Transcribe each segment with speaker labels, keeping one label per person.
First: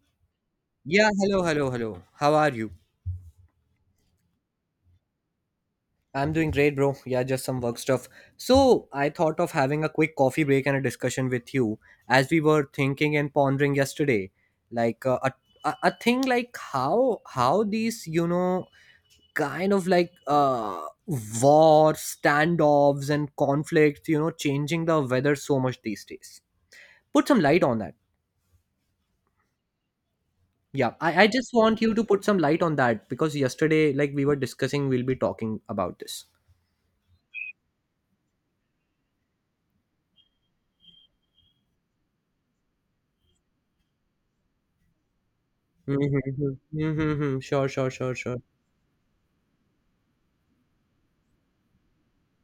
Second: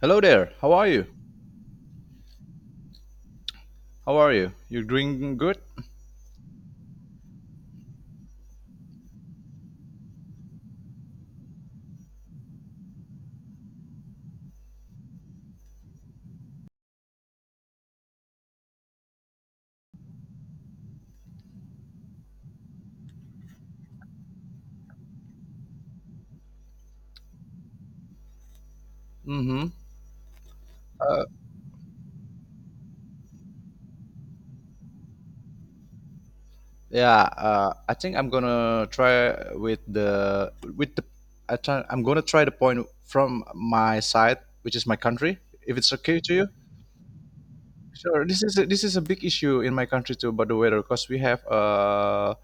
Speaker 1: Hello there. How are you?
Speaker 2: Yeah, hello, hello, hello. How are you?
Speaker 1: How are you? You're doing good?
Speaker 2: I'm doing great, bro. Yeah, just some work stuff. So, I thought of having a quick coffee break and a discussion with you as we were thinking and pondering yesterday. Like a thing like how these, kind of like wars, standoffs and conflicts, changing the weather so much these days. Put some light on that.
Speaker 1: Mm-hmm.
Speaker 2: Yeah, I just want you to put some light on that because yesterday, like we were discussing, we'll be talking about this.
Speaker 1: Yeah, I think I'm gonna try with the I'm gonna try the point from my side, which is my country, if it's
Speaker 2: Mhm,
Speaker 1: okay to you.
Speaker 2: mhm, mhm, mhm. Sure, sure, sure,
Speaker 1: Sure.
Speaker 2: sure.
Speaker 1: This is a big issue in my country too about the weather because we have uh,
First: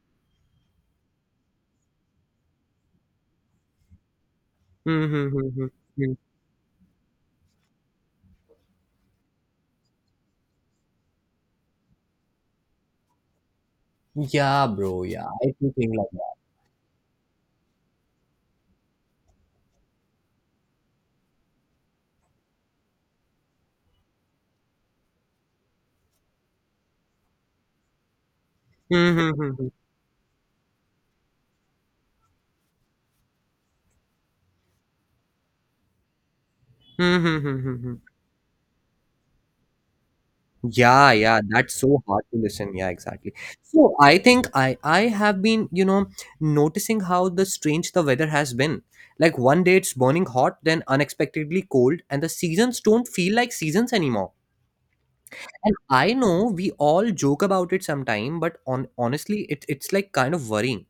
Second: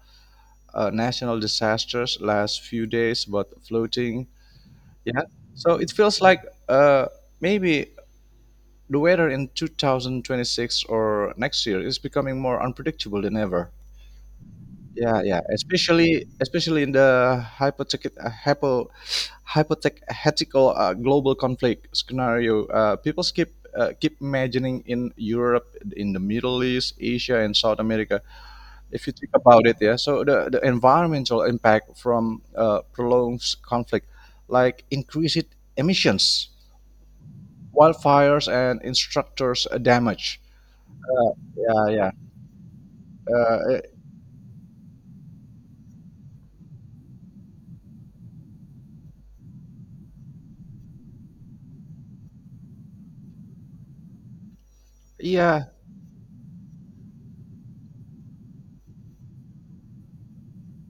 Speaker 1: uh, national disasters last few days about floating.
Speaker 2: Mhm,
Speaker 1: Yeah.
Speaker 2: mhm, mhm,
Speaker 1: So it
Speaker 2: mhm.
Speaker 1: feels like, maybe the weather in 2026 or next year is becoming more unpredictable than ever.
Speaker 2: Yeah, bro.
Speaker 1: Yeah,
Speaker 2: Yeah,
Speaker 1: yeah,
Speaker 2: I do think like
Speaker 1: especially
Speaker 2: that.
Speaker 1: especially in the hypothetical global conflict scenario, people keep imagining in Europe, in the Middle East, Asia, and South America. If you
Speaker 2: Mhm,
Speaker 1: think
Speaker 2: mhm,
Speaker 1: about
Speaker 2: mhm.
Speaker 1: it, yeah. So the environmental impact from prolonged conflict, like increased emissions,
Speaker 2: Mhm, mhm, mhm, mhm.
Speaker 1: wildfires, and instructors damage.
Speaker 2: Yeah, yeah, that's
Speaker 1: Yeah,
Speaker 2: so
Speaker 1: yeah.
Speaker 2: hard to listen. Yeah, exactly.
Speaker 1: Uh, eh,
Speaker 2: So I think I have been, noticing how the strange the weather has been. Like one day it's burning hot, then unexpectedly cold, and the seasons don't feel like seasons anymore.
Speaker 1: yeah,
Speaker 2: And I know we all joke about it sometime, but on honestly, it's like kind of worrying.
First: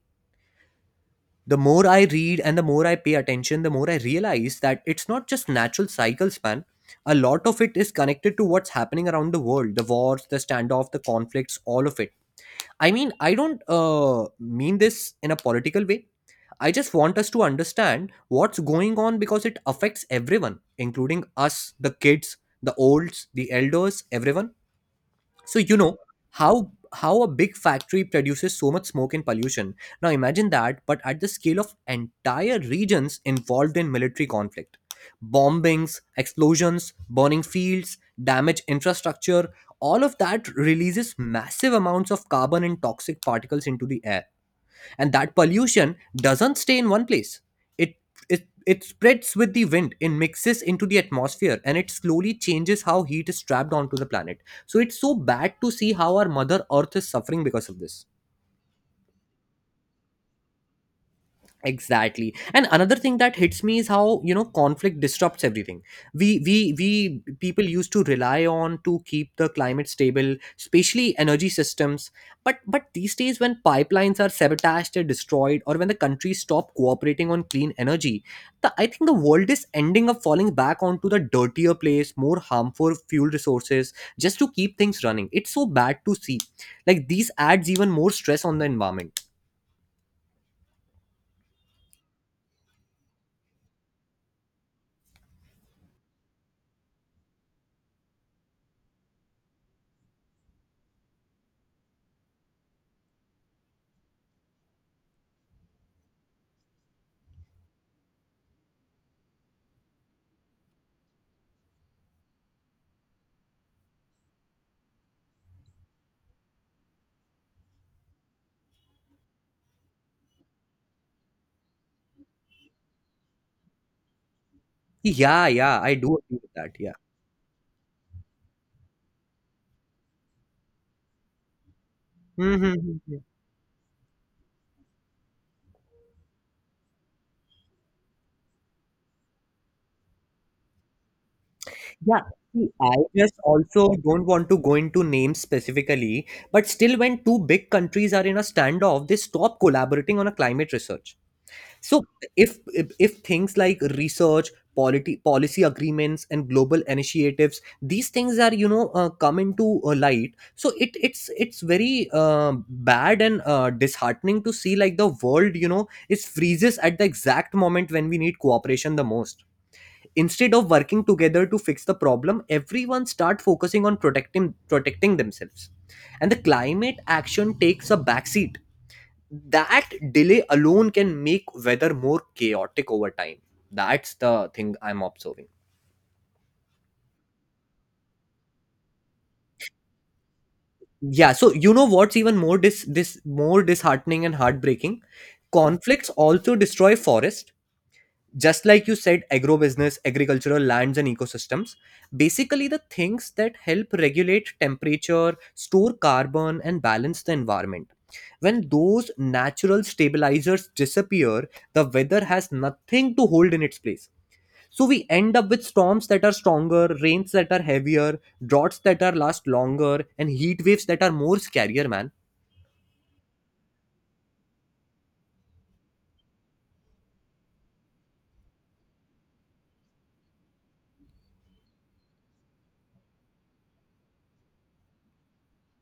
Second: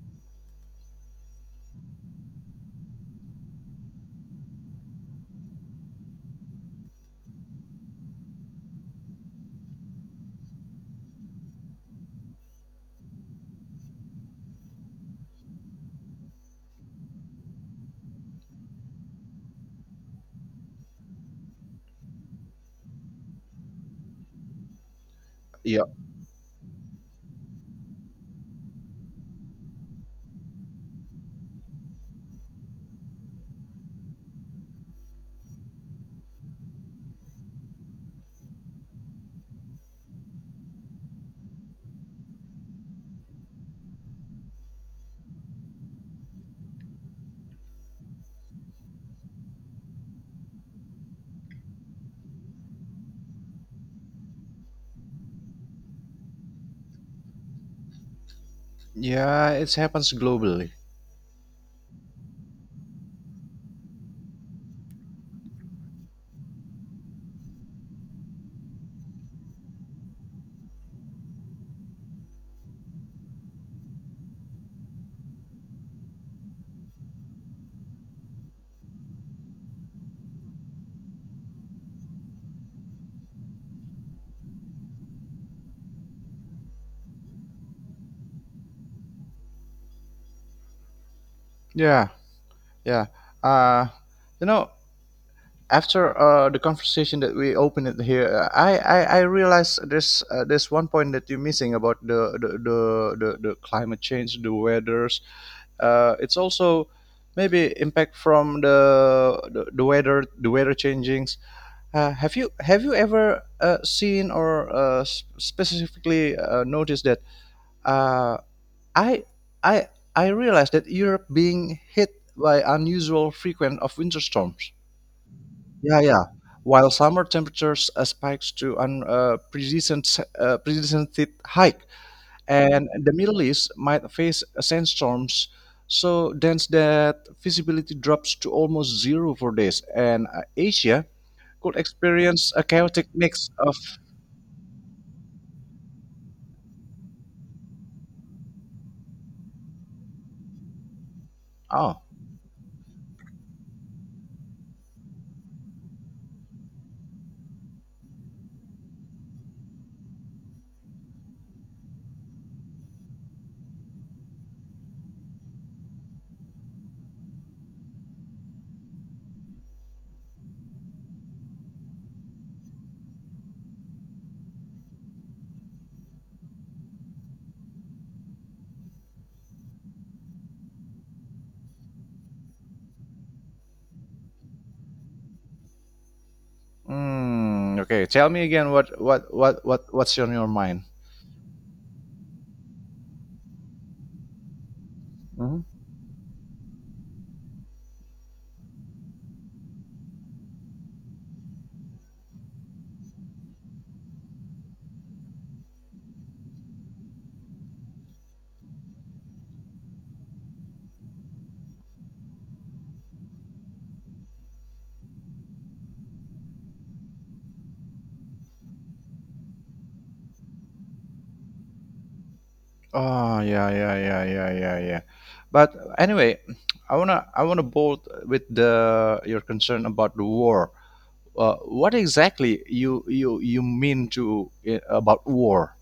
Speaker 2: The more I read and the more I pay attention, the more I realize that it's not just natural cycles, man. A lot of it is connected to what's happening around the world, the wars, the standoff, the conflicts, all of it. I mean, I don't mean this in a political way. I just want us to understand what's going on because it affects everyone, including us, the kids, the olds, the elders, everyone. So you
Speaker 1: yeah,
Speaker 2: know how how a big factory produces so much smoke and pollution. Now imagine that, but at the scale of entire regions involved in military conflict: bombings, explosions, burning fields, damaged infrastructure. All of that releases massive amounts of carbon and toxic particles into the air, and that pollution doesn't stay in one place. It it it spreads with the wind, it mixes into the atmosphere, and it slowly changes how heat is trapped onto the planet. So it's so bad to see how our mother earth is suffering because of this.
Speaker 1: yeah. It happens globally.
Speaker 2: Exactly. And another thing that hits me is how, conflict disrupts everything we people used to rely on to keep the climate stable, especially energy systems. But these days, when pipelines are sabotaged or destroyed, or when the countries stop cooperating on clean energy, I think the world is ending up falling back onto the dirtier place, more harmful fuel resources, just to keep things running. It's so bad to see, like these adds even more stress on the environment.
Speaker 1: Yeah, yeah. Uh, you know, after the conversation that we opened it here, I realized there's one point that you're missing about the climate change, the weathers. It's also maybe impact from the weather changings. Have you ever seen or specifically noticed that? uh, I I I realized that Europe being hit by unusual frequent of winter storms.
Speaker 2: Yeah, yeah, I
Speaker 1: Yeah,
Speaker 2: do
Speaker 1: yeah.
Speaker 2: agree with that.
Speaker 1: While
Speaker 2: Yeah.
Speaker 1: summer temperatures spikes to an precedented hike,
Speaker 2: Hmm, hmm,
Speaker 1: and
Speaker 2: hmm,
Speaker 1: the
Speaker 2: hmm.
Speaker 1: Middle East might face sandstorms so dense that visibility drops to almost zero for days, and Asia could
Speaker 2: Yeah,
Speaker 1: experience a
Speaker 2: see, I
Speaker 1: chaotic
Speaker 2: just
Speaker 1: mix of.
Speaker 2: also don't want to go into names specifically, but still, when two big countries are in a standoff, they stop collaborating on a climate research.
Speaker 1: Oh.
Speaker 2: So, if things like research, policy agreements, and global initiatives, these things are come into light, so it's very bad and disheartening to see, like the world, is freezes at the exact moment when we need cooperation the most. Instead of working together to fix the problem, everyone start focusing on protecting themselves, and the climate action takes a backseat. That delay alone can make weather more chaotic over time. That's the thing I'm observing.
Speaker 1: Hmm, okay, tell me again what's on your mind?
Speaker 2: Yeah, so you know what's even more dis this more disheartening and heartbreaking: conflicts also destroy forests. Just like you said, agrobusiness agricultural lands and ecosystems, basically the things that help regulate temperature, store carbon, and balance the environment. When those natural stabilizers disappear, the weather has nothing to hold in its place, so we end up with storms that are stronger, rains that are heavier, droughts that are last longer, and heat waves that are more scarier, man.
Speaker 1: Oh, yeah, yeah, yeah, yeah, yeah, yeah. But anyway, I wanna bolt with the your concern about the war. What exactly you mean about war?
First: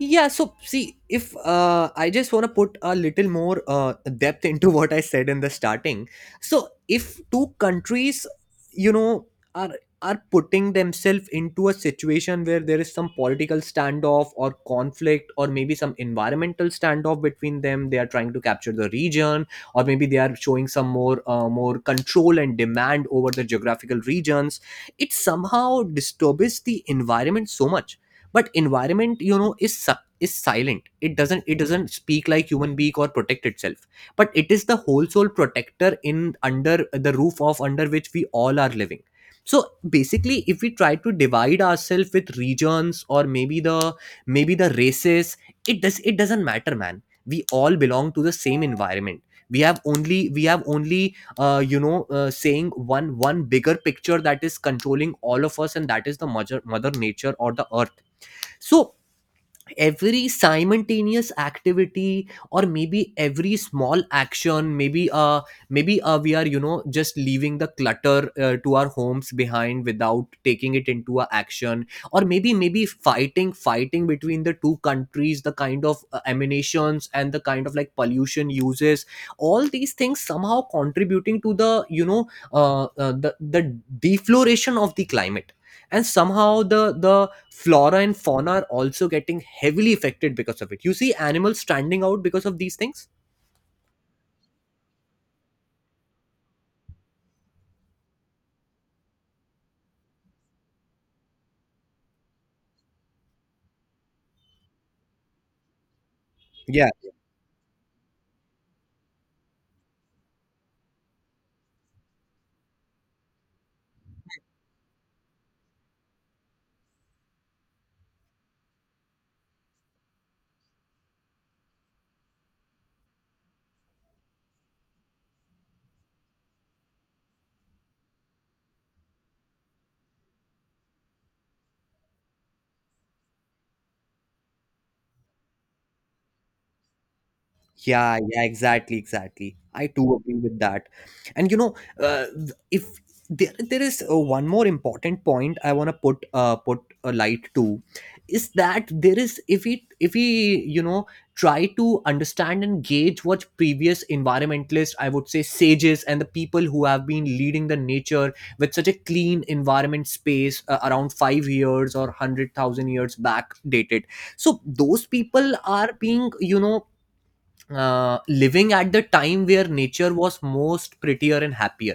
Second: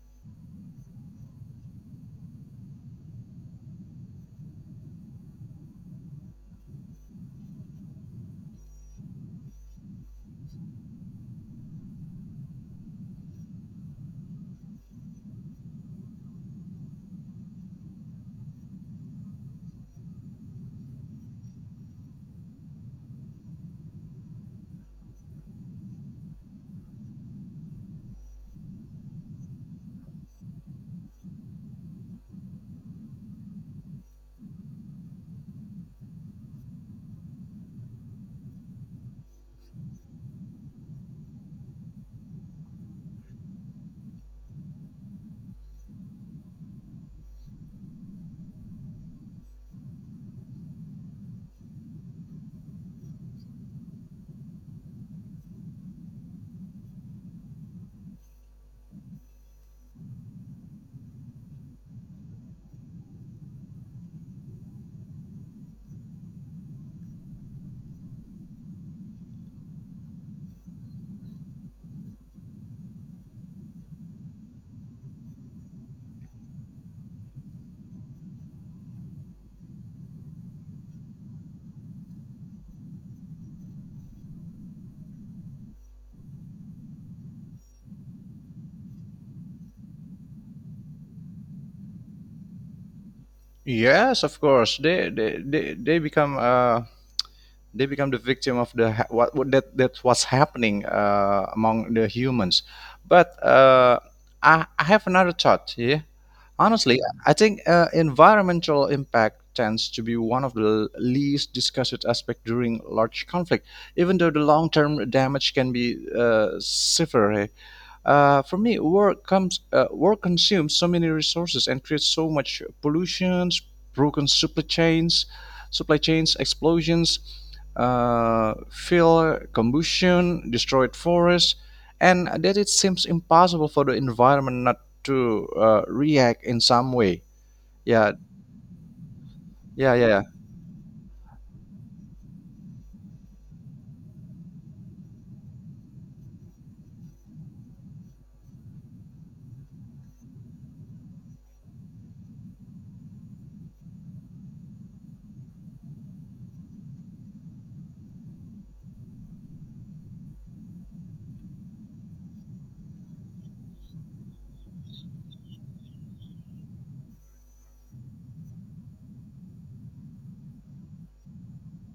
Speaker 2: Yeah, so see, if I just want to put a little more depth into what I said in the starting. So, if two countries, you know, are are putting themselves into a situation where there is some political standoff or conflict, or maybe some environmental standoff between them, they are trying to capture the region, or maybe they are showing some more control and demand over the geographical regions. It somehow disturbs the environment so much, but environment, is silent. It doesn't speak like human being or protect itself. But it is the whole soul protector, in under the roof of under which we all are living. So basically, if we try to divide ourselves with regions, or maybe the races, it doesn't matter, man. We all belong to the same environment. We have only saying one bigger picture that is controlling all of us, and that is the mother nature or the earth. So every simultaneous activity, or maybe every small action, maybe maybe we are just leaving the clutter to our homes behind without taking it into a action. Or maybe fighting between the two countries, the kind of emanations and the kind of like pollution uses. All these things somehow contributing to the the defloration of the climate, and somehow the flora and fauna are also getting heavily affected because of it. You see animals stranding out because of these things.
Speaker 1: Yes, of course. They become the victim of what that that's what's happening among the humans, but I have another thought here
Speaker 2: Yeah.
Speaker 1: honestly. I think environmental impact tends to be one of the least discussed aspect during large conflict, even though the long-term damage can be severe. For me, work consumes so many resources and creates so much pollutions, broken supply chains, explosions, fuel combustion, destroyed forests, and that it seems impossible for the environment not to react in some way. Yeah,
Speaker 2: Yeah, yeah, exactly, exactly. I
Speaker 1: yeah, yeah,
Speaker 2: too
Speaker 1: yeah,
Speaker 2: agree with that. And you know, if there is one more important point I want to put a light to, is that there is, if we try to understand and gauge what previous environmentalists, I would say sages, and the people who have been leading the nature with such a clean environment space, around 5 years or 100,000 years back dated. So those people are being living at the time where nature was most prettier and happier.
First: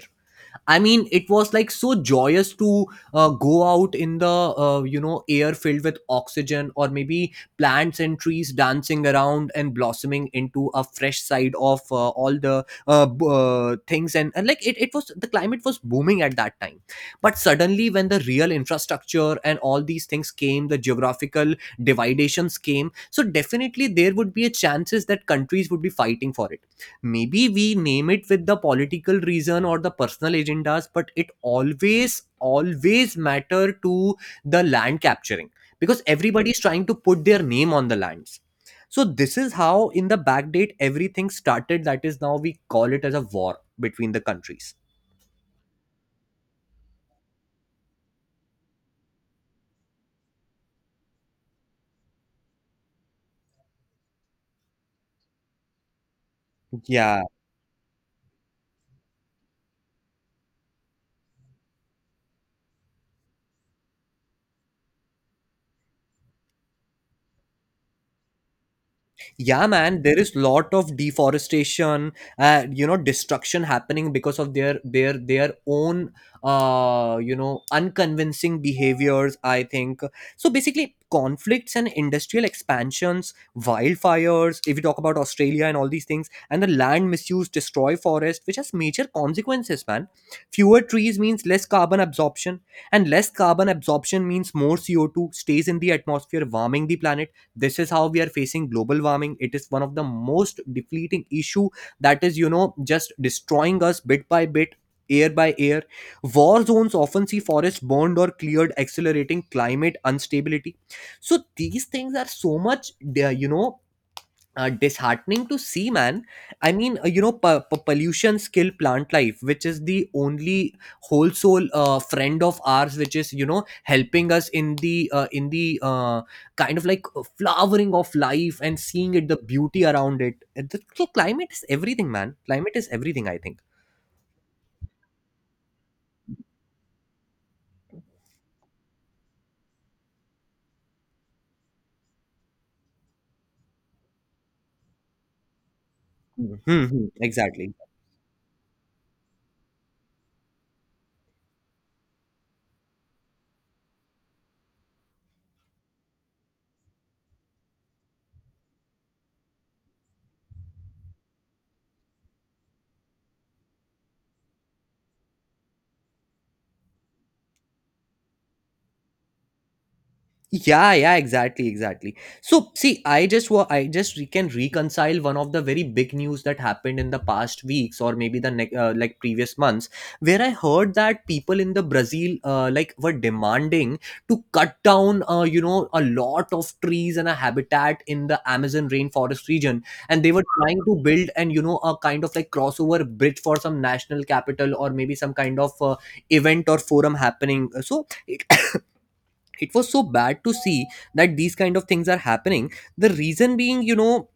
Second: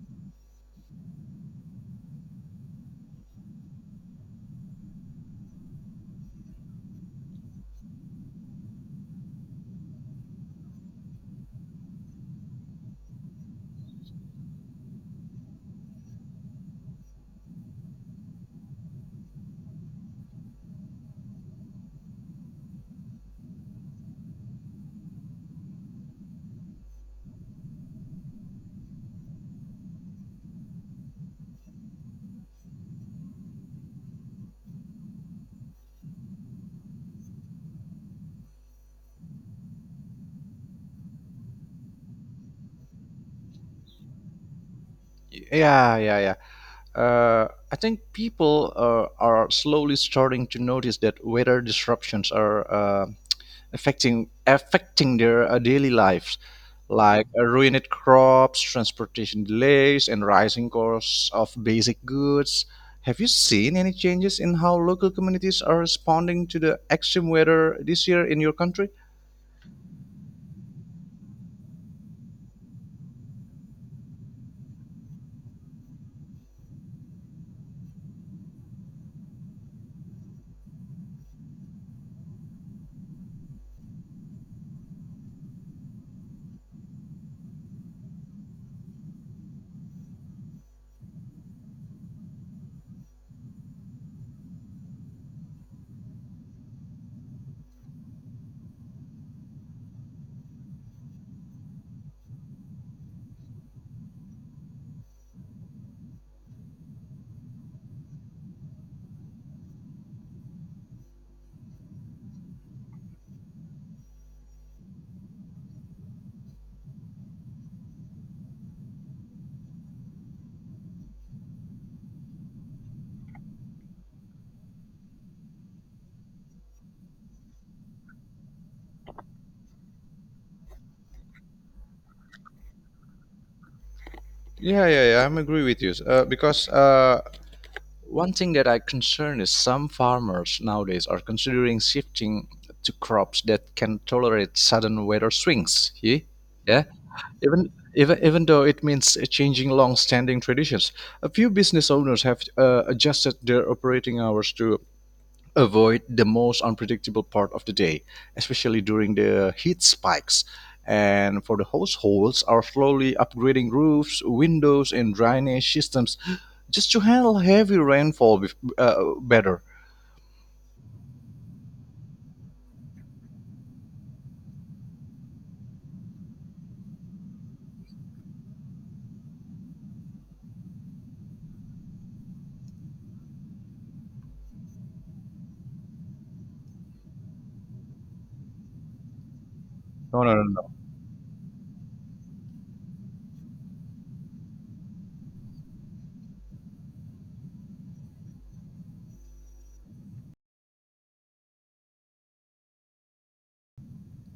Speaker 2: I mean, it was like so joyous to go out in the air filled with oxygen, or maybe plants and trees dancing around and blossoming into a fresh side of all the things, and like it was, the climate was booming at that time. But suddenly, when the real infrastructure and all these things came, the geographical dividations came. So definitely, there would be a chances that countries would be fighting for it. Maybe we name it with the political reason or the personal agendas, but it always matter to the land capturing, because everybody is trying to put their name on the lands. So this is how in the backdate everything started that is now we call it as a war between the countries.
Speaker 1: yeah, yeah. Yeah. I think people are slowly starting to notice that weather disruptions are affecting their daily lives,
Speaker 2: Yeah,
Speaker 1: like ruined crops, transportation delays, and rising costs of basic goods. Have you seen any changes in how local communities are responding to the extreme weather this year in your country?
Speaker 2: yeah, man, there is lot of deforestation, destruction happening because of their own, unconvincing behaviors, I think. So basically, conflicts and industrial expansions, wildfires if you talk about Australia and all these things, and the land misuse, destroy forest, which has major consequences, man. Fewer trees means less carbon absorption, and less carbon absorption means more CO2 stays in the atmosphere, warming the planet. This is how we are facing global warming. It is one of the most depleting issue that is just destroying us bit by bit, air by air. War zones often see forests burned or cleared, accelerating climate instability. So these things are so much, they are, disheartening to see, man. I mean, pollution skill plant life, which is the only whole soul friend of ours, which is helping us in the kind of like flowering of life and seeing it, the beauty around it. So climate is everything, man, climate is everything, I think.
Speaker 1: Yeah, yeah, yeah. I'm agree with you. Because One thing that I concern is some farmers nowadays are considering shifting to crops that can tolerate sudden weather swings.
Speaker 2: Hmm, hmm,
Speaker 1: Yeah,
Speaker 2: hmm,
Speaker 1: even
Speaker 2: exactly.
Speaker 1: even even though it means changing long-standing traditions, a few business owners have adjusted their operating hours to avoid the most unpredictable part of the day, especially during the heat spikes. And for the households, are slowly upgrading roofs, windows, and drainage systems just to handle heavy rainfall better.
Speaker 2: Yeah, yeah, exactly, exactly. So see, I can reconcile one of the very big news that happened in the past weeks, or maybe the like previous months, where I heard that people in the Brazil, like, were demanding to cut down you know, a lot of trees and a habitat in the Amazon rainforest region, and
Speaker 1: No,
Speaker 2: they
Speaker 1: no, no,
Speaker 2: were
Speaker 1: no.
Speaker 2: trying to build, and a kind of like crossover bridge for some national capital or maybe some kind of event or forum happening. So it was so bad to see that these kind of things are happening. The reason being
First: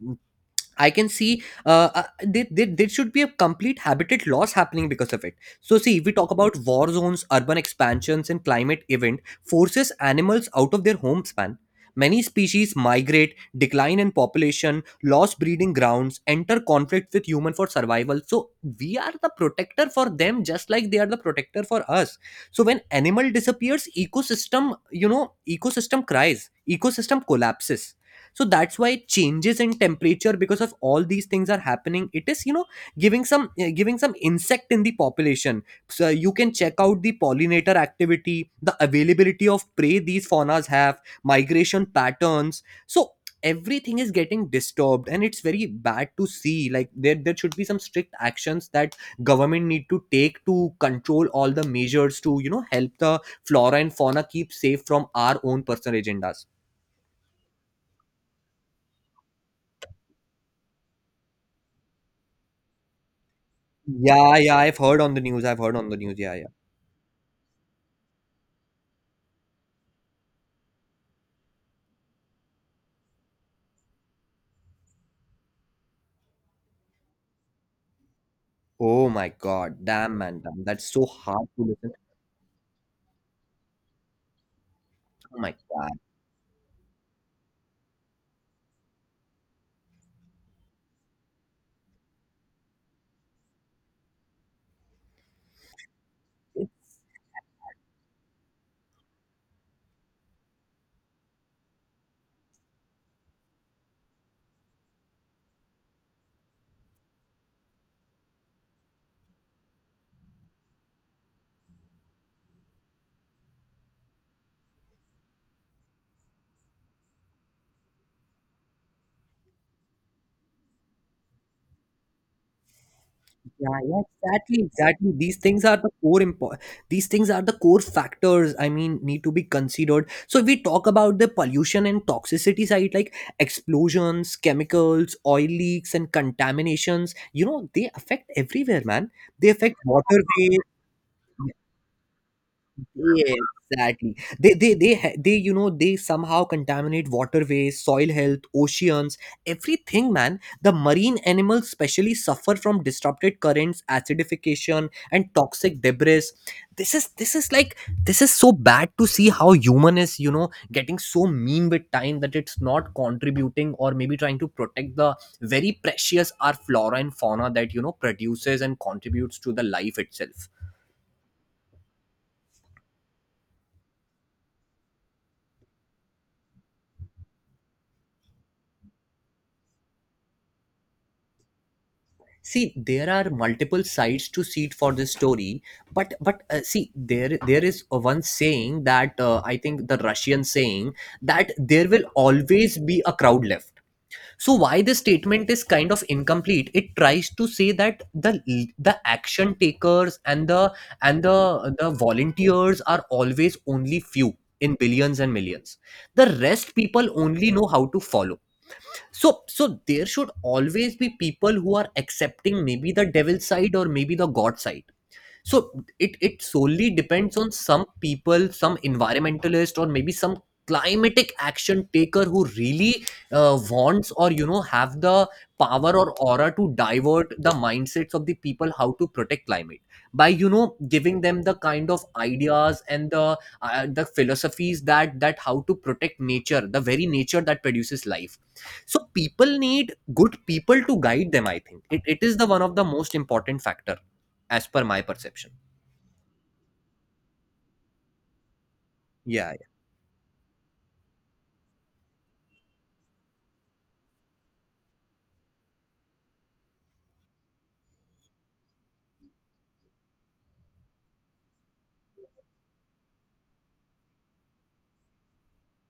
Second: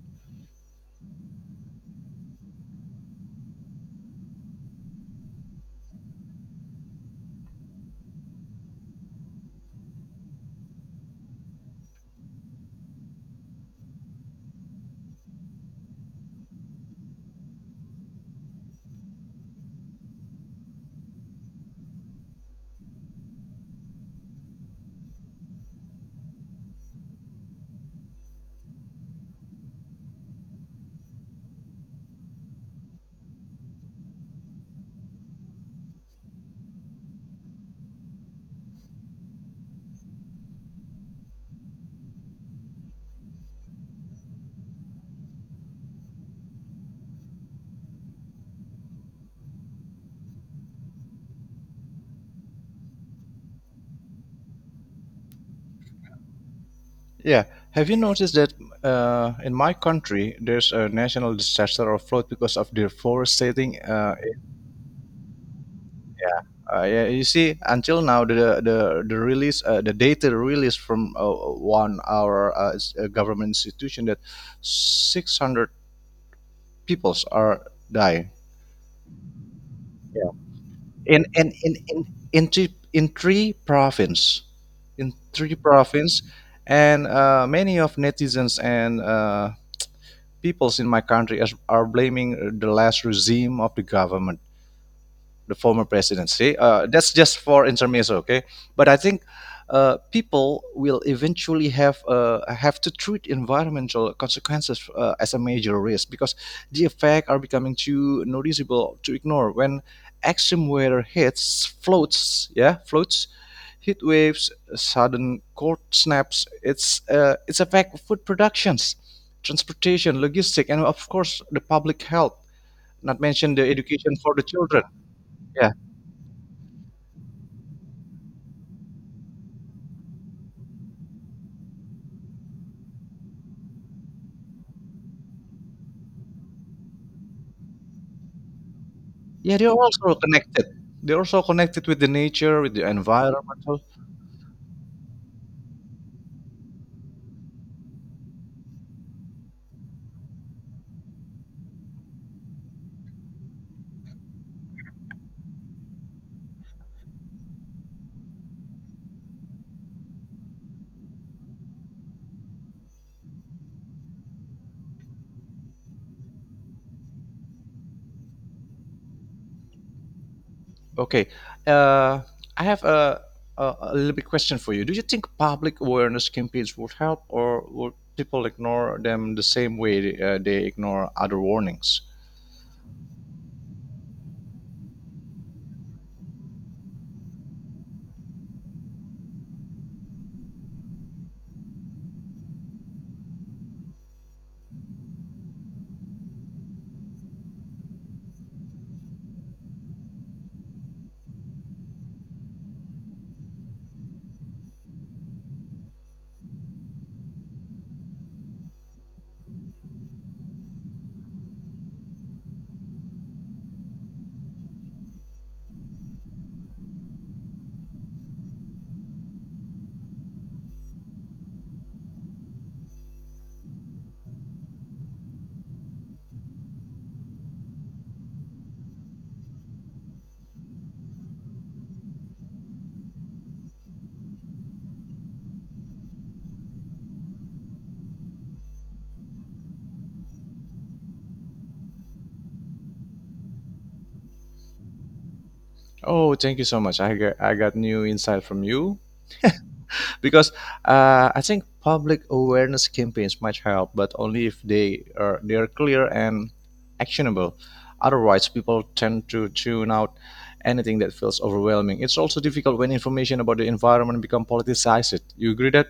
Speaker 2: I can see, there should be a complete habitat loss happening because of it. So, see, if we talk about war zones, urban expansions, and climate event forces animals out of their home span. Many species migrate, decline in population, loss breeding grounds, enter conflict with human for survival. So we are the protector for them, just like they are the protector for us. So when animal disappears, ecosystem, you know, ecosystem cries, ecosystem collapses. So that's why changes in temperature because of all these things are happening. It is, you know, giving some insect in the population. So you can check out the pollinator activity, the availability of prey, these faunas have migration patterns. So everything is getting disturbed, and it's very bad to see like there should be some strict actions that government need to take to control all the measures to, you know, help the flora and fauna keep safe from our own personal agendas.
Speaker 1: Yeah. Have you noticed that in my country, there's a national disaster or flood because of deforestation?
Speaker 2: Yeah, yeah, I've heard on the news. I've heard on the news. Yeah, yeah.
Speaker 1: Yeah, you see, until now, the data release from one our government institution that 600 peoples are die.
Speaker 2: Oh my God, damn
Speaker 1: Yeah.
Speaker 2: man, damn. That's so
Speaker 1: in
Speaker 2: hard
Speaker 1: in
Speaker 2: to
Speaker 1: in
Speaker 2: listen.
Speaker 1: in in three, in three province, in
Speaker 2: Oh my
Speaker 1: three
Speaker 2: God.
Speaker 1: province, and many of netizens and peoples in my country as, are blaming the last regime of the government, the former presidency. That's just for intermezzo, okay? But I think people will eventually have have to treat environmental consequences as a major risk because the effects are becoming too noticeable to ignore. When extreme weather hits, floats, yeah, floats, heat waves, sudden cold snaps, it's affect food productions, transportation, logistic, and of course the public health. Not mention the
Speaker 2: Yeah, yeah,
Speaker 1: education for the
Speaker 2: exactly,
Speaker 1: children.
Speaker 2: exactly. These things
Speaker 1: Yeah.
Speaker 2: are the core important. These things are the core factors. I mean, need to be considered. So if we talk about the pollution and toxicity side, like explosions, chemicals, oil leaks, and contaminations. You know, they affect everywhere, man. They
Speaker 1: Yeah, they're
Speaker 2: affect
Speaker 1: also
Speaker 2: waterways.
Speaker 1: connected. They're also connected with the nature, with the
Speaker 2: Yeah,
Speaker 1: environmental.
Speaker 2: exactly. They, you know, they somehow contaminate waterways, soil health, oceans, everything, man. The marine animals especially suffer from disrupted currents, acidification, and toxic debris. This is, this is like, this is so bad to see how human is, you know, getting so mean with time that it's not contributing or maybe trying to protect the very precious our flora and fauna that, you know, produces and contributes to the life itself.
Speaker 1: Okay, uh, I have a little bit question for you. Do you think public awareness campaigns would help, or would people ignore them the same way they ignore other warnings?
Speaker 2: See, there are multiple sides to seed for this story, but see, there is one saying that, I think the Russian saying, that there will always be a crowd left. So why this statement is kind of incomplete. It tries to say that the action takers and the, and the volunteers are always only few in billions and millions. The rest people only know how to follow. So there should always be people who are accepting maybe the devil side or maybe the god side. So it solely depends on some people, some environmentalist or maybe some climatic action taker who really, wants or, you know, have the power or aura to divert the mindsets of the people how to protect climate by, you know, giving them the kind of ideas and the, the philosophies that, that how to protect nature, the very nature that produces life. So people need good people to guide them. I think it is the one of the most important factor, as per my perception.
Speaker 1: Oh, thank you so much. I got new insight from you
Speaker 2: Yeah, yeah.
Speaker 1: because I think public awareness campaigns might help, but only if they are clear and actionable. Otherwise, people tend to tune out anything that feels overwhelming. It's also difficult when information about the environment become politicized. You agree that?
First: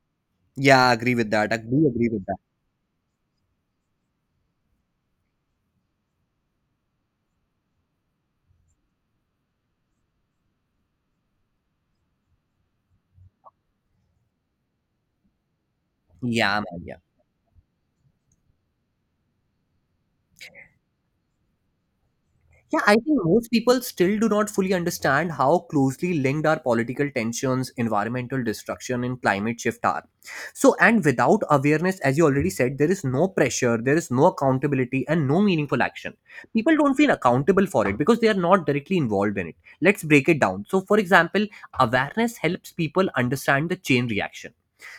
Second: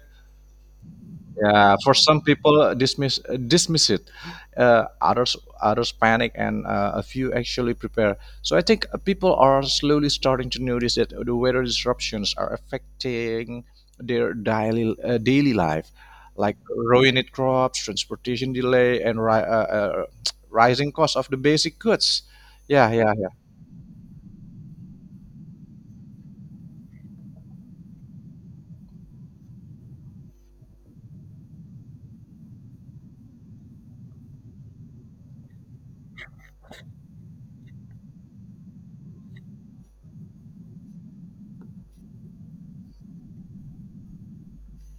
Speaker 2: Yeah, I agree with that. I
Speaker 1: Yeah,
Speaker 2: do
Speaker 1: for
Speaker 2: agree
Speaker 1: some
Speaker 2: with that.
Speaker 1: people dismiss it, uh, others others panic, and a few actually prepare. So I think people are slowly starting to notice that the weather disruptions are affecting their daily life, like
Speaker 2: Yeah, man, yeah.
Speaker 1: ruined crops, transportation delay, and rising cost of the basic goods.
Speaker 2: Yeah,
Speaker 1: Yeah,
Speaker 2: I
Speaker 1: yeah.
Speaker 2: think most people still do not fully understand how closely linked our political tensions, environmental destruction, and climate shift are. So, and without awareness, as you already said, there is no pressure, there is no accountability, and no meaningful action. People don't feel accountable for it because they are not directly involved in it. Let's break it down. So, for example, awareness helps people understand the chain reaction.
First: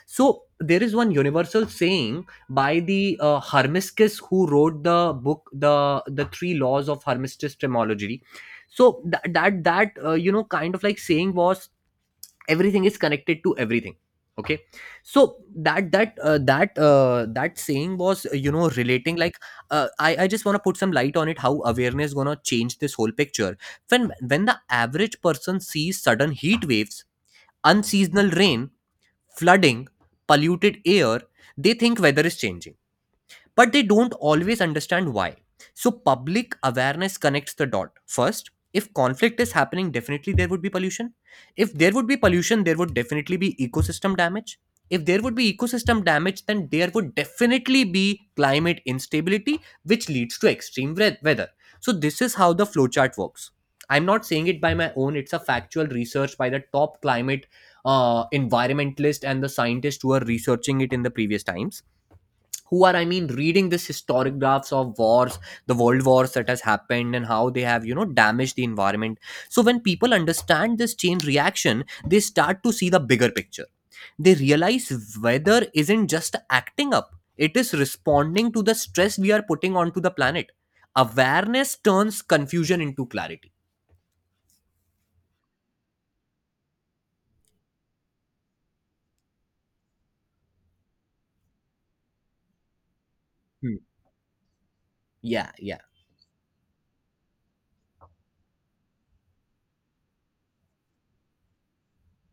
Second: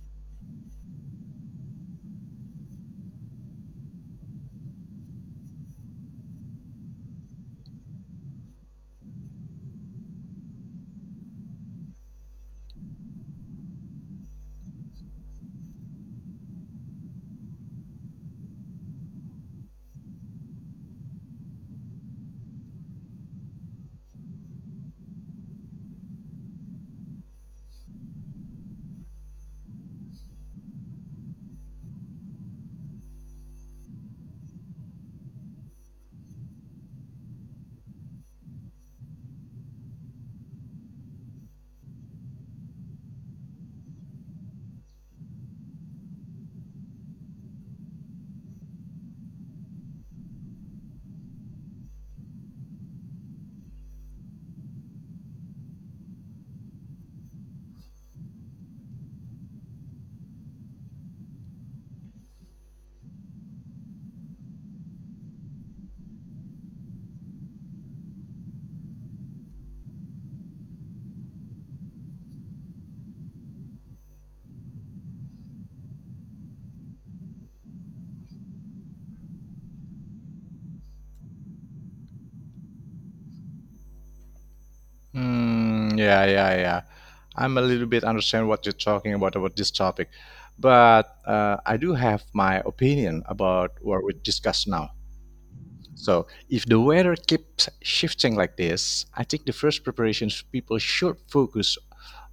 Speaker 2: So there is one universal saying by the Hermiscus, who wrote the book, the three laws of Hermiscus Tremology. So that you know, kind of like saying was, everything is connected to everything. Okay, so that saying was, you know, relating like, I just want to put some light on it, how awareness gonna change this whole picture. When the average person sees sudden heat waves, unseasonal rain, flooding, polluted air, they think weather is changing, but they don't always understand why. So, public awareness connects the dot. First, if conflict is happening, definitely there would be pollution. If there would be pollution, there would definitely be ecosystem damage. If there would be ecosystem damage, then there would definitely be climate instability, which leads to extreme weather. So, this is how the flowchart works. I'm not saying it by my own, it's a factual research by the top climate, environmentalist and the scientists who are researching it in the previous times, who are, I mean, reading this historiographs of wars, the world wars that has happened and how they have, you know, damaged the environment. So when people understand this chain reaction, they start to see the bigger picture. They realize weather isn't just acting up, it is responding to the stress we are putting onto the planet. Awareness turns confusion into clarity.
Speaker 1: Mm, yeah, yeah, yeah. I'm a little bit understand what you're talking about this topic, but I do have my opinion about
Speaker 2: Hmm.
Speaker 1: what we discussed now.
Speaker 2: Yeah, yeah.
Speaker 1: So, if the weather keeps shifting like this, I think the first preparations people should focus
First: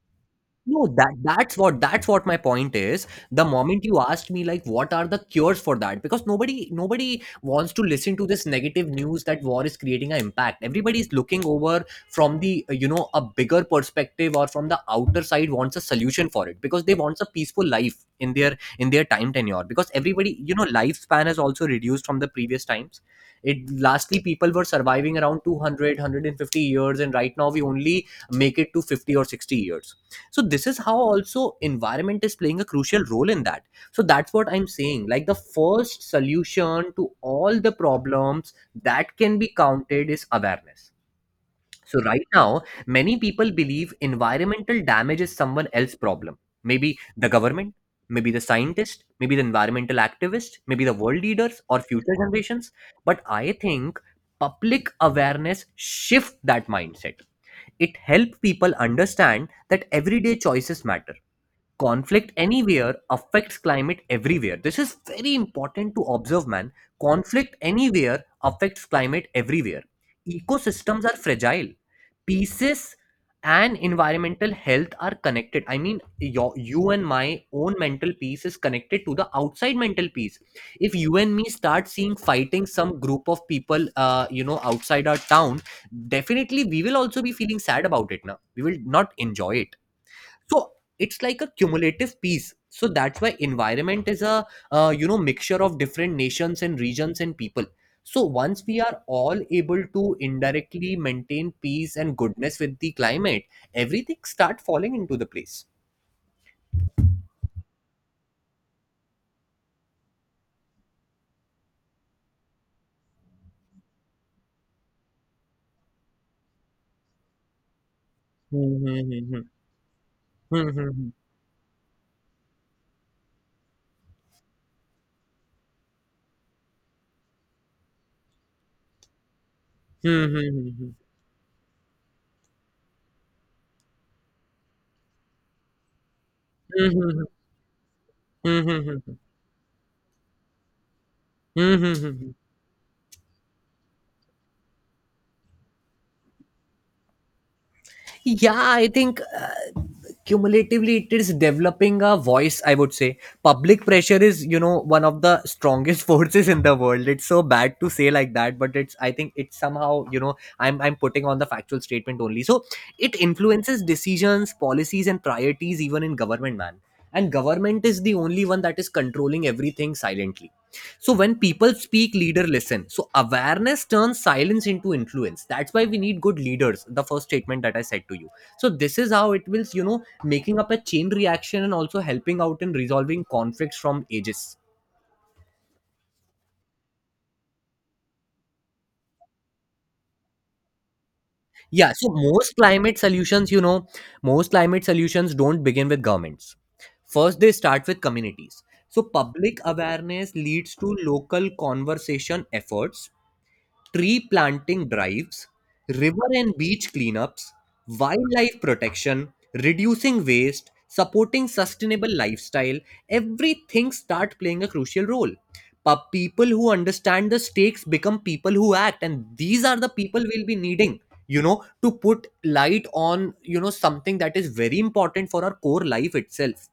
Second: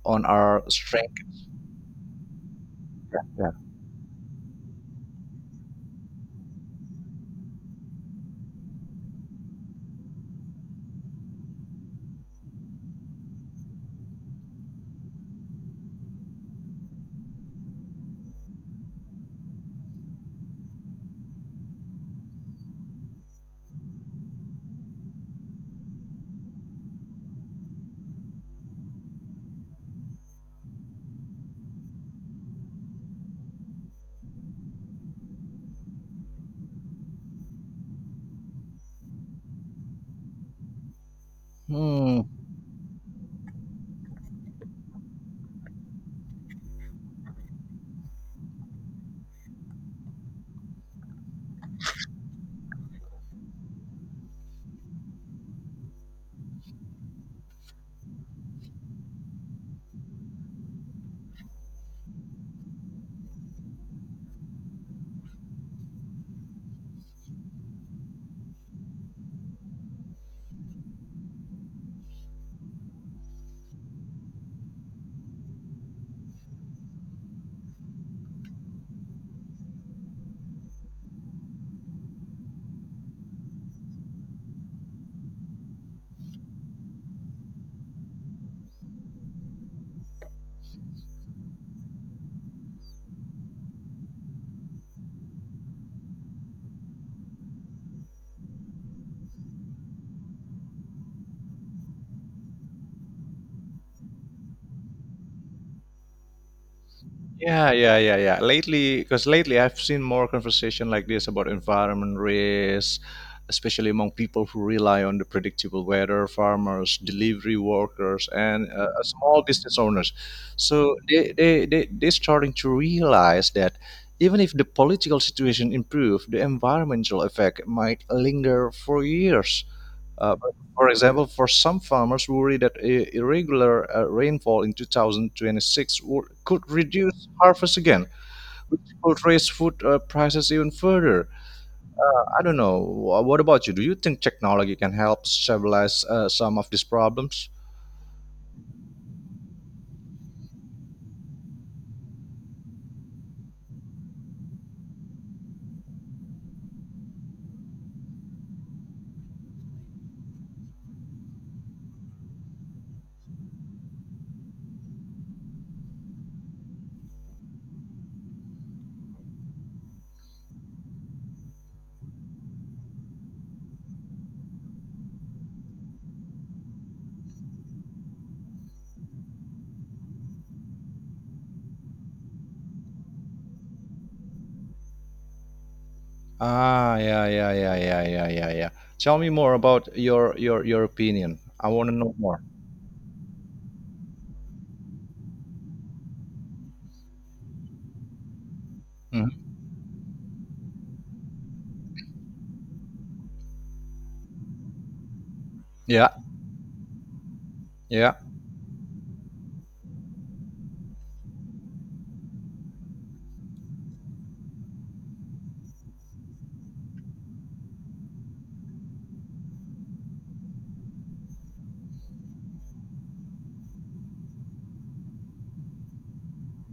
Speaker 1: on our
Speaker 2: No, that
Speaker 1: strength.
Speaker 2: that's what that's what my point is. The
Speaker 1: Yeah.
Speaker 2: moment you asked me like, what are the cures for that? Because nobody wants to listen to this negative news that war is creating an impact. Everybody is looking over from the, you know, a bigger perspective, or from the outer side wants a solution for it, because they wants a peaceful life in their, in their time tenure, because everybody, you know, lifespan has also reduced from the previous times. It, lastly, people were surviving around 200 years, and right now we only make it to 50 or 60 years. So this is how also environment is playing a crucial role in that. So that's what I'm saying, like the first solution to all the problems that can be counted is awareness. So
Speaker 1: Hmm.
Speaker 2: right now, many people believe environmental damage is someone else's problem. Maybe the government, maybe the scientist, maybe the environmental activist, maybe the world leaders or future generations. But I think public awareness shift that mindset. It helps people understand that everyday choices matter. Conflict anywhere affects climate everywhere. This is very important to observe, man. Conflict anywhere affects climate everywhere. Ecosystems are fragile pieces, and environmental health are connected. I mean, your, you and my own mental peace is connected to the outside mental peace. If you and me start seeing fighting some group of people, you know, outside our town, definitely we will also be feeling sad about it, now we will not enjoy it. So it's like a cumulative piece. So that's why environment is a, you know, mixture of different nations and regions and people. So once we are all able to indirectly maintain peace and goodness with the climate, everything start falling into the place.
Speaker 1: Yeah, yeah, yeah, yeah. Lately, because lately I've seen more conversation like this about environment risks, especially among people who rely on the predictable weather, farmers, delivery workers, and small
Speaker 2: Hmm.
Speaker 1: business owners.
Speaker 2: Hmm.
Speaker 1: So
Speaker 2: Hmm.
Speaker 1: they starting to realize that even if the political situation improve, the environmental effect might linger for years.
Speaker 2: Hmm.
Speaker 1: But
Speaker 2: Hmm.
Speaker 1: for example, for some farmers worry that irregular rainfall in 2026 could
Speaker 2: Hmm. Hmm.
Speaker 1: reduce harvest again,
Speaker 2: Hmm. Hmm. Hmm.
Speaker 1: which
Speaker 2: Hmm. Hmm, hmm.
Speaker 1: could raise food prices even further.
Speaker 2: Hmm, hmm, hmm, hmm.
Speaker 1: I don't know. What about you? Do you think technology can help stabilize some of these problems?
Speaker 2: Yeah, I think, cumulatively it is developing a voice, I would say. Public pressure is, you know, one of the strongest forces in the world. It's so bad to say like that, but it's, I think it's somehow, you know, I'm putting on the factual statement only. So it influences decisions, policies, and priorities, even in government, man. And government is the only one that is controlling everything silently. So when people speak, leader listen. So awareness turns silence into influence. That's why we need good leaders. The first statement that I said to you. So this is how it will, you know, making up a chain reaction and also helping out in resolving conflicts from ages.
Speaker 1: Ah, yeah, yeah, yeah, yeah, yeah, yeah, yeah. Tell me more about your opinion. I want
Speaker 2: Yeah.
Speaker 1: to
Speaker 2: So
Speaker 1: know more.
Speaker 2: most climate solutions, you know, most climate solutions don't begin with governments. First, they start with communities. So
Speaker 1: Mhm.
Speaker 2: public awareness leads to local conversation efforts, tree planting drives,
Speaker 1: Yeah,
Speaker 2: river and beach cleanups,
Speaker 1: yeah,
Speaker 2: wildlife protection, reducing waste, supporting sustainable lifestyle, everything start playing a crucial role. But people who understand the stakes become people who act, and these are the people we'll be needing, you know, to put light on, you know, something that is very important for our core life itself.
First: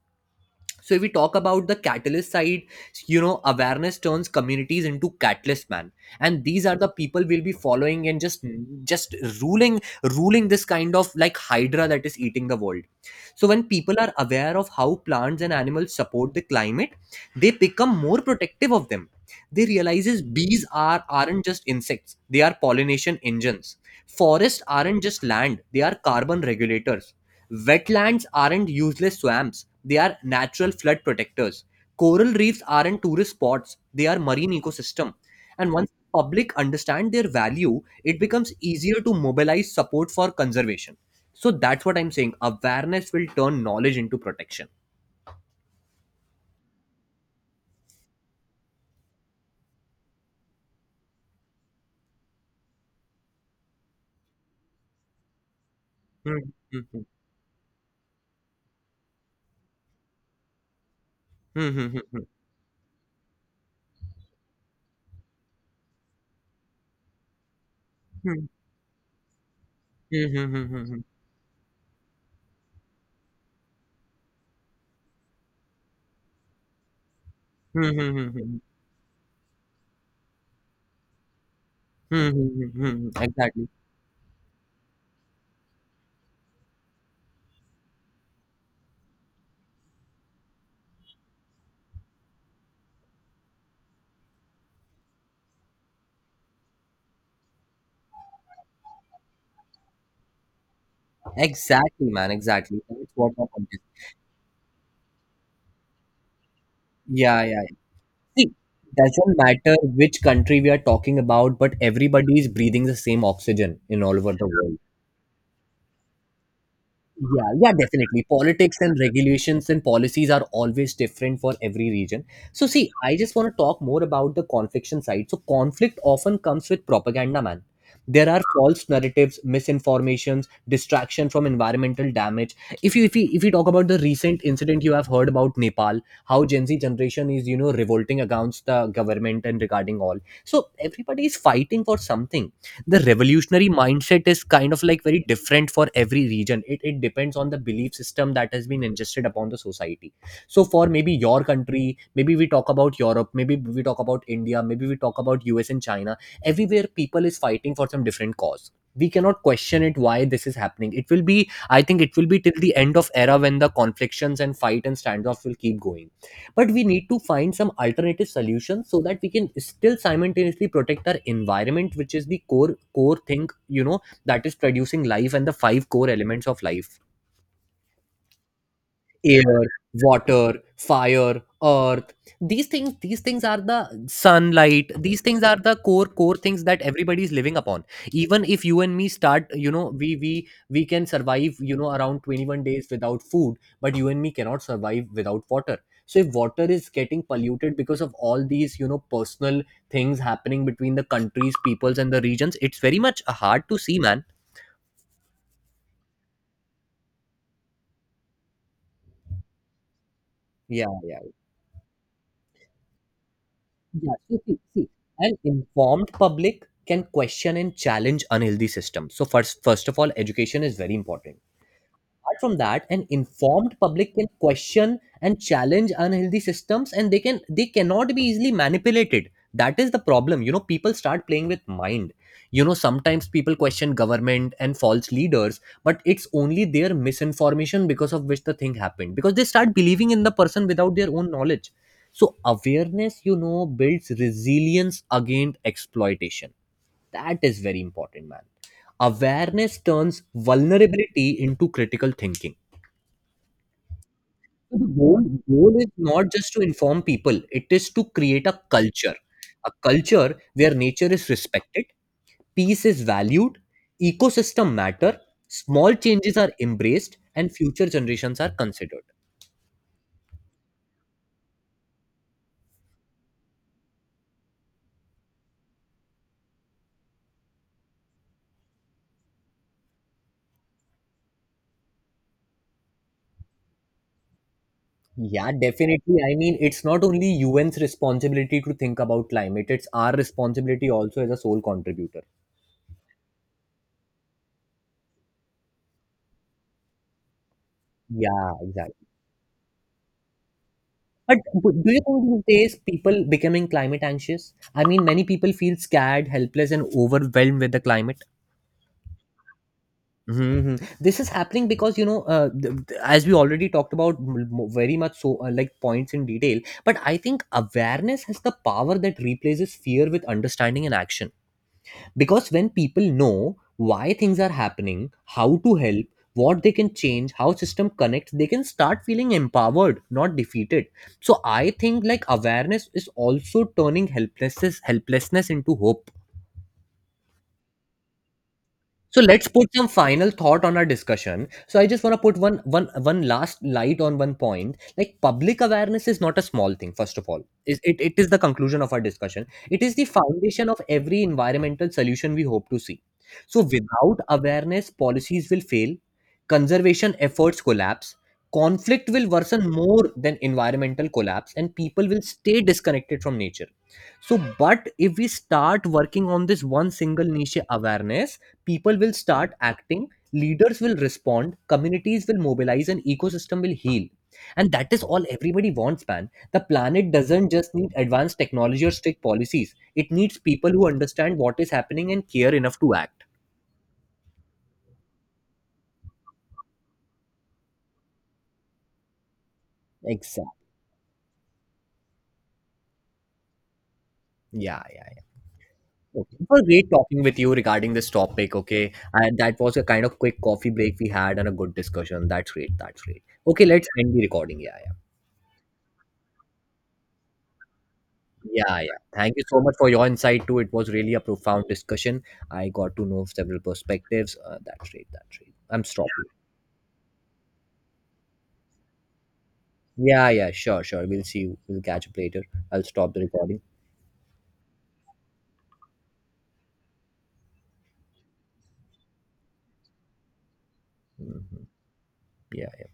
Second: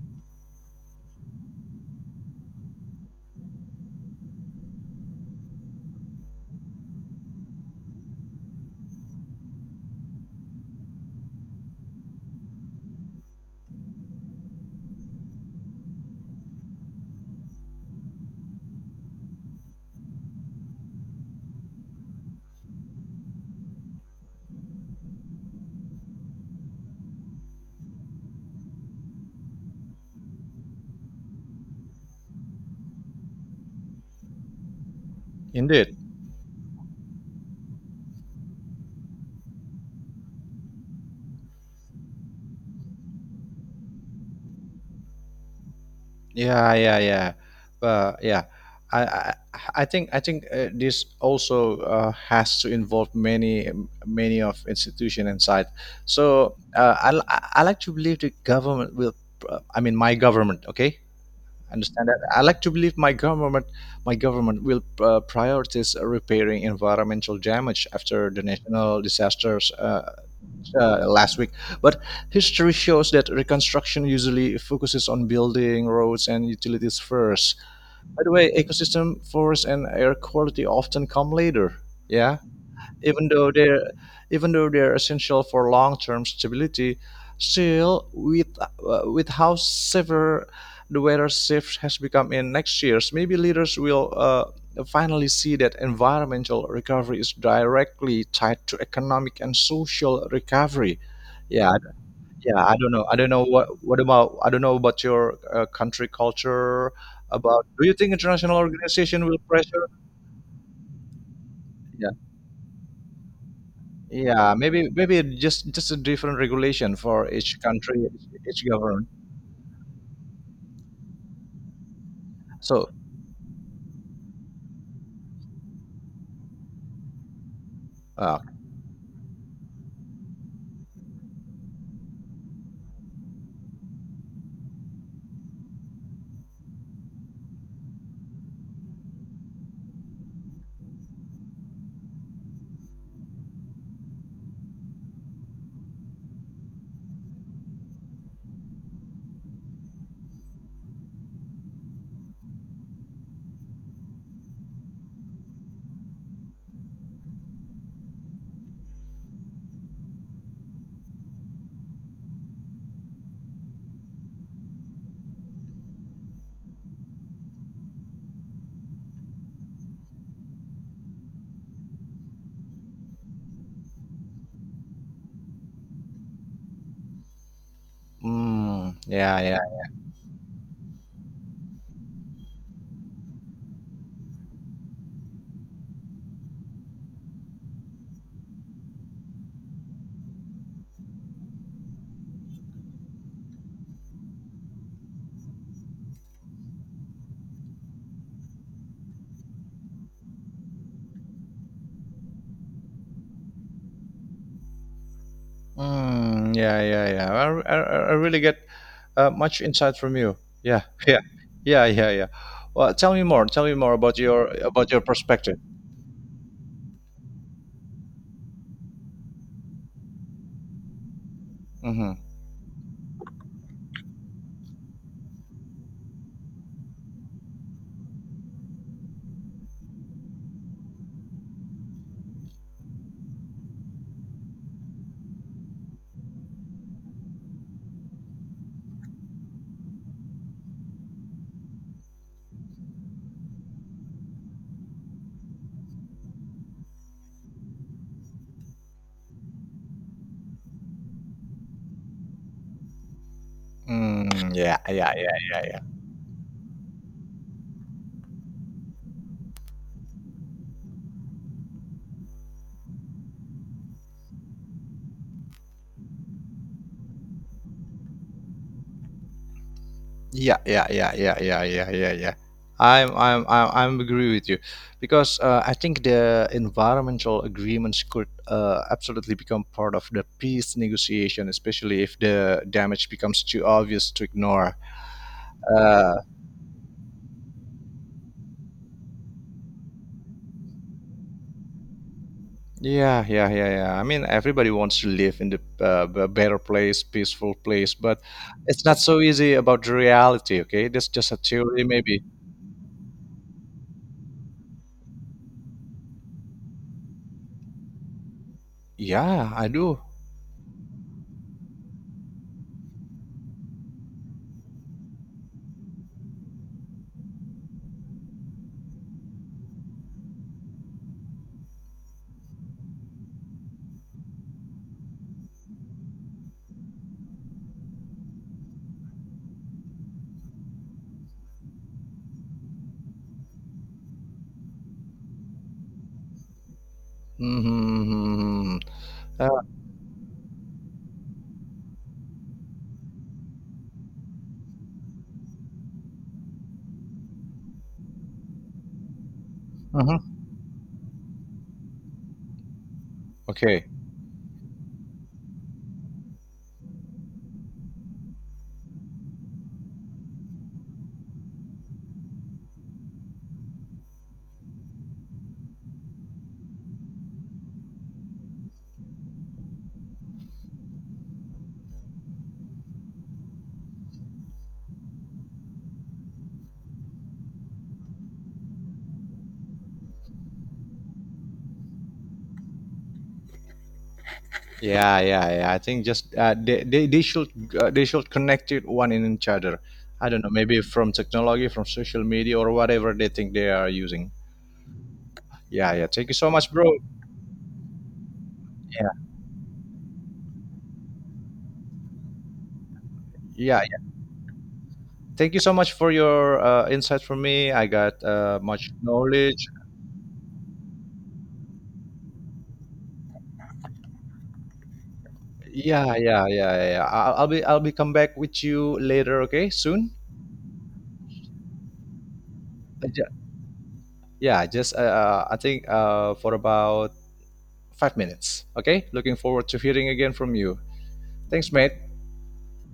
Speaker 2: So if we talk about the catalyst side, you know, awareness turns communities into catalyst, man. And these are the people we'll be following, and just ruling, ruling this kind of like hydra that is eating the world. So when people are aware of how plants and animals support the climate, they become more protective of them. They realizes bees are aren't just insects; they are pollination engines. Forests aren't just land; they are carbon regulators. Wetlands aren't useless swamps; they are natural flood protectors. Coral reefs aren't tourist spots; they are marine ecosystem. And once
Speaker 1: indeed.
Speaker 2: the public understand their value, it becomes easier to mobilize support for conservation. So that's what I'm saying. Awareness will turn knowledge into protection.
Speaker 1: Yeah, yeah, yeah. But yeah, I, I, I think this also has to involve many of institution inside.
Speaker 2: Hmm,
Speaker 1: So
Speaker 2: hmm,
Speaker 1: uh,
Speaker 2: hmm.
Speaker 1: I, li- I like to believe the government will. I mean, my government. Okay,
Speaker 2: Hmm, hmm, hmm,
Speaker 1: understand that.
Speaker 2: hmm.
Speaker 1: I like to believe my government will prioritize repairing environmental damage after the
Speaker 2: Hmm,
Speaker 1: national disasters.
Speaker 2: hmm, hmm, hmm, hmm.
Speaker 1: Last week. But history shows that reconstruction usually focuses on building, roads, and utilities first.
Speaker 2: Hmm, hmm,
Speaker 1: By
Speaker 2: hmm,
Speaker 1: the way,
Speaker 2: hmm.
Speaker 1: ecosystem, forest, and air quality often come later.
Speaker 2: Hmm,
Speaker 1: Yeah,
Speaker 2: hmm, hmm, hmm, hmm.
Speaker 1: even though
Speaker 2: Exactly.
Speaker 1: they're essential for long-term stability. Still, with how severe the weather shift has become in next years, maybe leaders will finally see that environmental recovery is directly tied to economic and social recovery. Yeah,
Speaker 2: Exactly, man.
Speaker 1: yeah. I
Speaker 2: Exactly.
Speaker 1: don't
Speaker 2: That's
Speaker 1: know. I don't
Speaker 2: what
Speaker 1: know
Speaker 2: my point is.
Speaker 1: what about. I don't know about your country culture.
Speaker 2: Yeah, yeah.
Speaker 1: About,
Speaker 2: Yeah.
Speaker 1: do you think
Speaker 2: See,
Speaker 1: international organization
Speaker 2: doesn't
Speaker 1: will
Speaker 2: matter
Speaker 1: pressure?
Speaker 2: which country we are talking about, but
Speaker 1: Yeah.
Speaker 2: everybody is breathing the same oxygen in all over the
Speaker 1: Yeah,
Speaker 2: world.
Speaker 1: maybe just a different regulation for
Speaker 2: Yeah,
Speaker 1: each
Speaker 2: yeah,
Speaker 1: country,
Speaker 2: definitely.
Speaker 1: each
Speaker 2: Politics and
Speaker 1: government.
Speaker 2: regulations and policies are always different for every region. So, see,
Speaker 1: So,
Speaker 2: I just want to talk more about the confliction side. So, conflict often comes with propaganda, man. There
Speaker 1: uh,
Speaker 2: are false narratives, misinformations, distraction from environmental damage. If we talk about the recent incident, you have heard about Nepal, how Gen Z generation is revolting against the government and regarding all. So everybody is fighting for something. The revolutionary mindset is kind of like very different for every region. It depends on the belief system that has been ingested upon the society. So for maybe your country, maybe we talk about Europe, maybe we talk about India, maybe we talk about US and China. Everywhere people is fighting for some different cause. We cannot question it, why this is happening. It will be, I think it will be till the end of era, when the conflictions and fight and standoff will keep going. But we need to find some alternative solutions so that we can still simultaneously protect our environment, which is the core thing, that is producing life, and the five core elements of life:
Speaker 1: mm, yeah, yeah,
Speaker 2: air, water, fire, earth. These things are the sunlight. These things are the core things that everybody is living upon. Even if you and me start, we can survive, around 21 days without food, but you and me cannot survive without water. So if water is getting polluted because of all these, personal things happening between the countries, peoples and the regions, it's very much hard to see, man.
Speaker 1: mm, yeah, yeah, yeah. I, I I really get much insight from you. Yeah,
Speaker 2: Yeah,
Speaker 1: yeah,
Speaker 2: yeah.
Speaker 1: yeah, yeah, yeah. Well, tell me more. Tell me more
Speaker 2: Yeah, so see,
Speaker 1: about your
Speaker 2: an
Speaker 1: perspective.
Speaker 2: informed public can question and challenge unhealthy systems. So first of all, education is very important.
Speaker 1: Mm-hmm.
Speaker 2: Apart from that, an informed public can question and challenge unhealthy systems, and they cannot be easily manipulated. That is the problem, people start playing with mind. Sometimes people question government and false leaders, but it's only their misinformation because of which the thing happened, because they start believing in the person without their own knowledge. So awareness, builds resilience against exploitation. That is very important, man. Awareness turns vulnerability into critical thinking.
Speaker 1: Mm, yeah,
Speaker 2: The
Speaker 1: yeah,
Speaker 2: goal
Speaker 1: yeah,
Speaker 2: goal
Speaker 1: yeah,
Speaker 2: is not just to inform people, it is to create a culture. A culture where nature is respected, peace is valued, ecosystem matter, small changes are embraced, and future generations are considered.
Speaker 1: Yeah, yeah, yeah, yeah, yeah, yeah, yeah, yeah. I'm agree with you, because I think the environmental agreements could absolutely become part of the peace negotiation, especially if the damage becomes too obvious to ignore.
Speaker 2: Yeah,
Speaker 1: Uh,
Speaker 2: definitely. I mean, it's not only UN's responsibility to think about climate, it's our responsibility also as a sole contributor.
Speaker 1: yeah, yeah, yeah, yeah. I mean, everybody wants to live in the better place, peaceful place, but
Speaker 2: Yeah,
Speaker 1: it's not
Speaker 2: exactly.
Speaker 1: so easy about the reality. Okay, that's just a
Speaker 2: But
Speaker 1: theory,
Speaker 2: do you
Speaker 1: maybe.
Speaker 2: think these days people becoming climate anxious? I mean, many people feel scared, helpless, and overwhelmed with the climate.
Speaker 1: Yeah, I do.
Speaker 2: Hmm This is happening because as we already talked about very much so, like points in detail. But I think awareness has the power that replaces fear with understanding and action. Because when people know why things are happening, how to help, what they can change, how system connects, they can start feeling empowered, not defeated. So I think like awareness is also turning helplessness into hope.
Speaker 1: Hmm.
Speaker 2: So let's
Speaker 1: Uh,
Speaker 2: put some final thought on our discussion. So I just want to put one last light on one point. Like public awareness is not a small thing, first of all. It is the conclusion of our discussion. It is the
Speaker 1: mhm.
Speaker 2: foundation of every environmental solution we hope to see. So
Speaker 1: Okay.
Speaker 2: without awareness, policies will fail, conservation efforts collapse, conflict will worsen more than environmental collapse, and people will stay disconnected from nature. So, but if we start working on this one single niche awareness, people will start acting, leaders will respond, communities will mobilize, and ecosystem will heal. And that is all everybody wants, man. The planet doesn't just need advanced technology or strict policies, it needs people who understand what is happening and care enough to act.
Speaker 1: Yeah, yeah, yeah. I think just they should connect it one in each other. I don't know,
Speaker 2: Exactly.
Speaker 1: maybe from technology, from social media, or whatever they think they are using.
Speaker 2: Yeah, yeah.
Speaker 1: Yeah, yeah. Thank you
Speaker 2: Okay, it
Speaker 1: so
Speaker 2: was
Speaker 1: much,
Speaker 2: great
Speaker 1: bro.
Speaker 2: talking with you regarding this topic. Okay, and that was a kind of quick coffee break we had and a good discussion. That's great. That's great. Okay,
Speaker 1: Yeah,
Speaker 2: let's end
Speaker 1: yeah.
Speaker 2: the recording. Yeah, yeah.
Speaker 1: Thank you so much for your insights for me. I got
Speaker 2: Yeah,
Speaker 1: much
Speaker 2: yeah. Thank you so
Speaker 1: knowledge.
Speaker 2: much for your insight too. It was really a profound discussion. I got to know several perspectives. That's great. That's great. I'm
Speaker 1: Yeah,
Speaker 2: stopping.
Speaker 1: yeah, yeah, yeah. I'll be come back with you later. Okay, soon.
Speaker 2: Yeah, yeah. Sure, sure. We'll see you. We'll catch up later. I'll
Speaker 1: Uh,
Speaker 2: stop the
Speaker 1: ju-
Speaker 2: recording.
Speaker 1: Yeah, just I think for about 5 minutes. Okay, looking forward to hearing again from you. Thanks, mate.
Speaker 2: Yeah. Yeah.